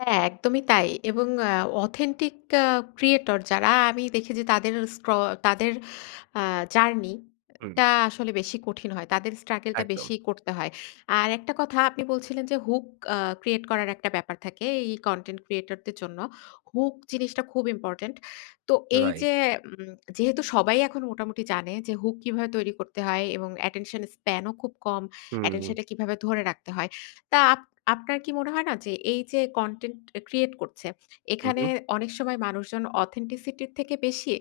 হ্যাঁ, একদমই তাই। এবং আ authentic আ creator যারা, আমি দেখেছি যে আ তাদের স্ক্র তাদের আ জার্নি আ হু। টা আসলে বেশি কঠিন হয়। তাদের struggle টা বেশি একদম। করতে হয়। আর একটা কথা আপনি বলছিলেন যে, hook আ create করার একটা ব্যাপার থাকে এই content creator দের জন্য। Hook জিনিসটা খুব ইম্পোর্টেন্ট। তো রাইট। এইযে উম যেহেতু সবাই এখন মোটামুটি জানে যে, hook কিভাবে তৈরি করতে হয় এবং attention span ও খুব কম। হু, Attention হু। টা কিভাবে ধরে রাখতে হয়। তা আপ আপনার কি মনে হয় না যে, এইযে content আ create করছে, হু, এখানে হু। অনেক সময় মানুষজন authenticity এর থেকে বেশি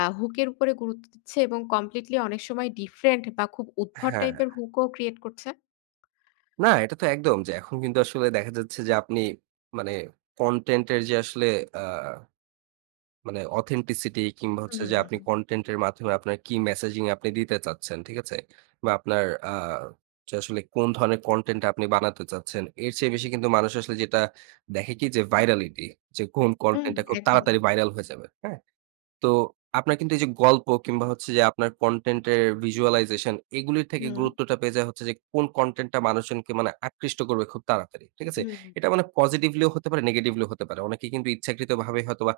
আ hook এর উপরে গুরুত্ব দিচ্ছে এবং completely অনেক সময় different বা খুব উদ্ভট হ্যাঁ। টাইপের hook ও create করছে? না, এটা তো একদম। যে এখন কিন্তু আসলে দেখা যাচ্ছে যে, আপনি মানে content এর যে আসলে আ মানে authenticity, কিংবা হু, হচ্ছে হু, যে, হু, আপনি হু। content এর মাধ্যমে আপনার কি messaging আপনি দিতে চাচ্ছেন, ঠিক আছে? বা আপনার আ যে আসলে কোন ধরনের content আপনি বানাতে চাচ্ছেন। এর চেয়ে বেশি কিন্তু মানুষ আসলে যেটা দেখে কি যে virality, যে কোন হু। content টা, খুব একদম। তাড়াতাড়ি viral হয়ে যাবে। হ্যাঁ? তো আপনার কিন্তু এইযে গল্প কিংবা হচ্ছে যে আপনার content এর visualization এগুলোর থেকে হু। গুরুত্বটা পেয়ে যায় হচ্ছে যে, কোন content টা মানুষজনকে মানে আকৃষ্ট করবে খুব তাড়াতাড়ি। ঠিক আছে? হু। এটা মানে positively ও হতে পারে, negetively ও হতে পারে। অনেকে কিন্তু ইচ্ছাকৃতভাবে হয়তোবা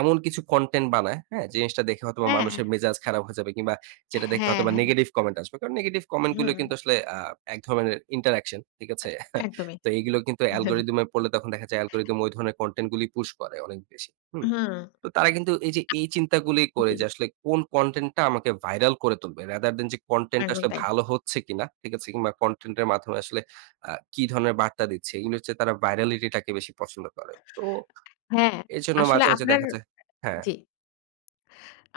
এমন কিছু content বানায়, হ্যাঁ? জিনিসটা দেখে হয়তোবা হ্যাঁ। মানুষের মেজাজ খারাপ হয়ে যাবে কিংবা যেটা দেখে হ্যাঁ, হয়তোবা হ্যাঁ। negative comment আসবে। কারণ negetive comment গুলো হু। কিন্তু আ আসলে এক ধরনের interaction, ঠিক আ আছে? একদমই। তো এগুলো কিন্তু algorythm এ পড়লে তখন দেখা যায়, algorithm ঐ ধরনের content গুলো push করে অনেক বেশি। হুম? হুম। তো তারা কিন্তু এইযে এই চিন্তাগুলি করে জ্বী। যে, আসলে কোন content টা আমাকে viral করে তুলবে। Rather than যে, content টা একদম আসলে তাই। ভালো হচ্ছে কিনা, ঠিক আছে? কিংবা content এর মাধ্যমে আসলে আ কি ধরনের বার্তা দিচ্ছে। এগুলো হচ্ছে, তারা virality টাকে বেশি পছন্দ করে। তো হ্যাঁ, এজন্য আসলে মাঝে, মাঝে আপনার দেখা যায় হ্যাঁ। জ্বী।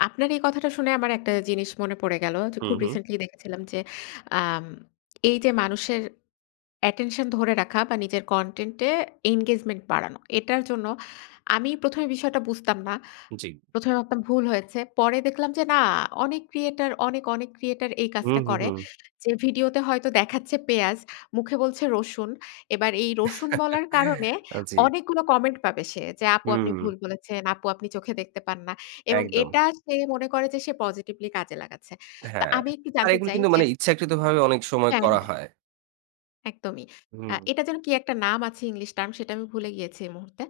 আপনার এই কথাটা শুনে, আমার অ্যা একটা জিনিস মনে পড়ে গেল। যে হু, খুব হু। recently দেখেছিলাম যে, আম এইযে মানুষের attention ধরে রাখা বা নিজের content এ engagement বাড়ানো, এটার জন্য আমি ১ম এ বিষয়টা বুঝতাম না। জ্বী। ১ম এ ভাবতাম ভুল হয়েছে। পরে দেখলাম যে, না অনেক creator অনেক, অনেক creator এই হু, কাজটা হু, করে। হু। যে ভিডিওতে হয়তো দেখাচ্ছে পেঁয়াজ। মুখে বলছে রসুন। এবার, এই রসুন বলার কারণে আ জ্বী। অনেকগুলো কমেন্ট পাবে সে, "যে আপু আপনি হুম। ভুল বলেছেন, আপু আপনি চোখে দেখতে পান না?" এবং একদম। এটা সে মনে করে যে, সে positively কাজে লাগাচ্ছে। তো হ্যাঁ। আমি একটু আর জানতে এগুলো চাই কিন্তু যে মানে ইচ্ছাকৃতভাবে অনেক সময় হ্যাঁ, করা হ্যাঁ, হয়। একদমই। আ হু। এটা যেন কি একটা নাম আছে, english term সেটা, আমি ভুলে গিয়েছি এই মুহূর্তে।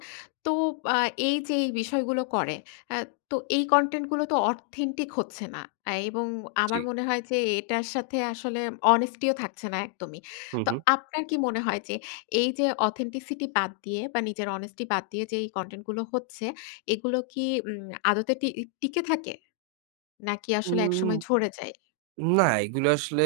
তো বা এইযে এই বিষয়গুলো করে। আ তো এই content গুলো তো authentic হচ্ছে না। এবং জ্বী। আমার মনে হয় যে, এটার সাথে আসলে honesty ও থাকছে না একদমই। হু, তো, হু। আপনার কি মনে হয় যে, এইযে authenticity বাদ দিয়ে বা নিজের honesty বাদ দিয়ে যে, এই content গুলো হচ্ছে, এগুলো কি উম আদতে টি টিকে থাকে? নাকি, উ আসলে একসময় ঝরে যায়? না, এগুলো আসলে